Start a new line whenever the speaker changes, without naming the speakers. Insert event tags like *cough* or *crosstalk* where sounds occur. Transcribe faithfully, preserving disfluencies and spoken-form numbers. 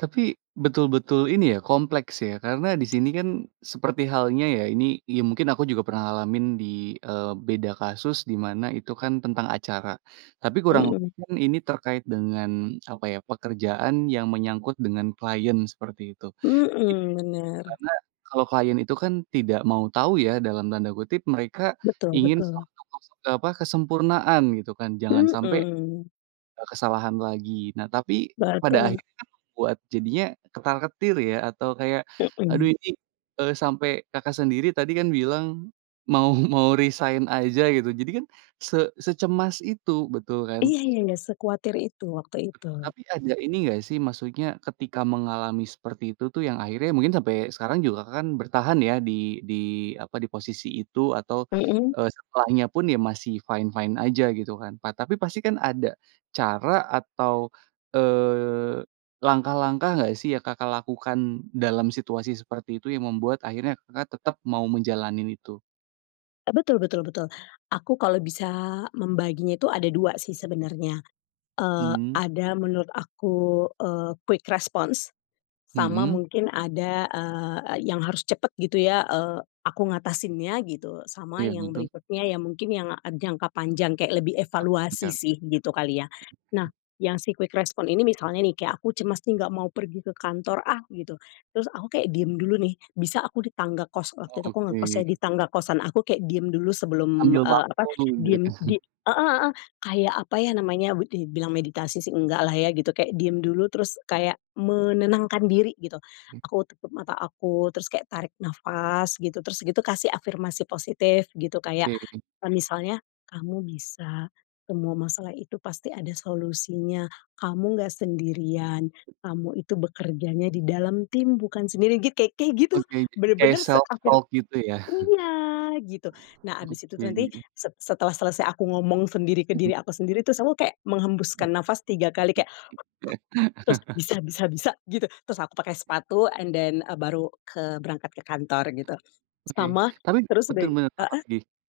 Tapi, betul-betul ini ya, kompleks ya karena di sini kan seperti halnya ya ini, ya mungkin aku juga pernah ngalamin di, eee, beda kasus di mana itu kan tentang acara, tapi kurang lebih
Mhm.
kan ini terkait dengan apa ya, pekerjaan yang menyangkut dengan klien seperti itu. I
Mhm, bener.
karena kalau klien itu kan "tidak mau tahu ya" dalam tanda kutip, mereka
Betul
ingin
betul.
suatu kese eee, apa, kesempurnaan gitu kan, jangan sampai,
Mhm.
eee, kesalahan lagi, nah tapi pada
Betul.
akhirnya membuat jadinya ketar-ketir ya, atau kayak, aduh
Mhm.
ini, eee, sampai Kakak sendiri tadi kan bilang "Mau mau resign aja," gitu, jadi kan se secemas itu, betul kan?
Iya, ya ya, sekuatir itu waktu itu.
Betul, tapi ada ini enggak sih, maksudnya ketika mengalami seperti itu tuh yang akhirnya mungkin sampai sekarang juga Kakak kan bertahan ya di di apa, di posisi itu atau,
Mhm.
eee, setelahnya pun ya masih fine-fine aja gitu kan, ta tapi pastikan ada cara atau, eee, langkah-langkah enggak sih yang Kakak lakukan dalam situasi seperti itu yang membuat akhirnya Kakak tetap mau menjalanin itu?
Eee, betul betul betul. Aku kalau bisa membaginya itu ada dua sih sebenarnya, eee,
Mmm.
ada menurut aku, eee, quick response, sama
Mhm.
mungkin ada, eee, yang harus cepat gitu ya, eee, aku ngatasinnya gitu, sama
Iya
yang
betul.
berikutnya yang mungkin yang jangka panjang kayak lebih
Jangka
evaluasi
panjang.
sih gitu kali ya. Nah yang si quick response ini misalnya nih, kayak aku cemas nih, "Nggak mau pergi ke kantor ah," gitu, terus aku kayak diem dulu nih, bisa aku di tangga kos
Oh
waktu itu aku ngekos ya,
oke.
di tangga kosan aku kayak diem dulu sebelum,
Ambil
eee, apa,
waktu,
diem
gitu.
di heeh heeh, kayak apa ya namanya, dibilang meditasi sih enggaklah ya gitu, kayak diem dulu terus kayak menenangkan diri gitu,
M
aku tutup mata aku, terus kayak tarik nafas gitu, terus gitu kasih afirmasi positif gitu, kayak
Oke.
kayak misalnya, "Kamu bisa, semua masalah itu pasti ada solusinya, kamu nggak sendirian, kamu itu bekerjanya di dalam tim bukan sendiri," git ka kayak gitu.
Oke, kayak
Bener-bener seafir
self-talk gitu ya. *chuckles*
iya, gitu. Nah abis itu nanti
Oke.
se setelah selesai aku ngomong sendiri ke
Mhm.
diri aku sendiri, terus aku kayak
M
menghembuskan nafas tiga kali kayak, *exhales* terus,
*chuckles*
"bisa bisa bisa," gitu, terus aku pakai sepatu and then, eee, baru ke berangkat ke kantor gitu.
Oke,
Sama,
tapi
terus uda
betul banget,
heeh.
apalagi?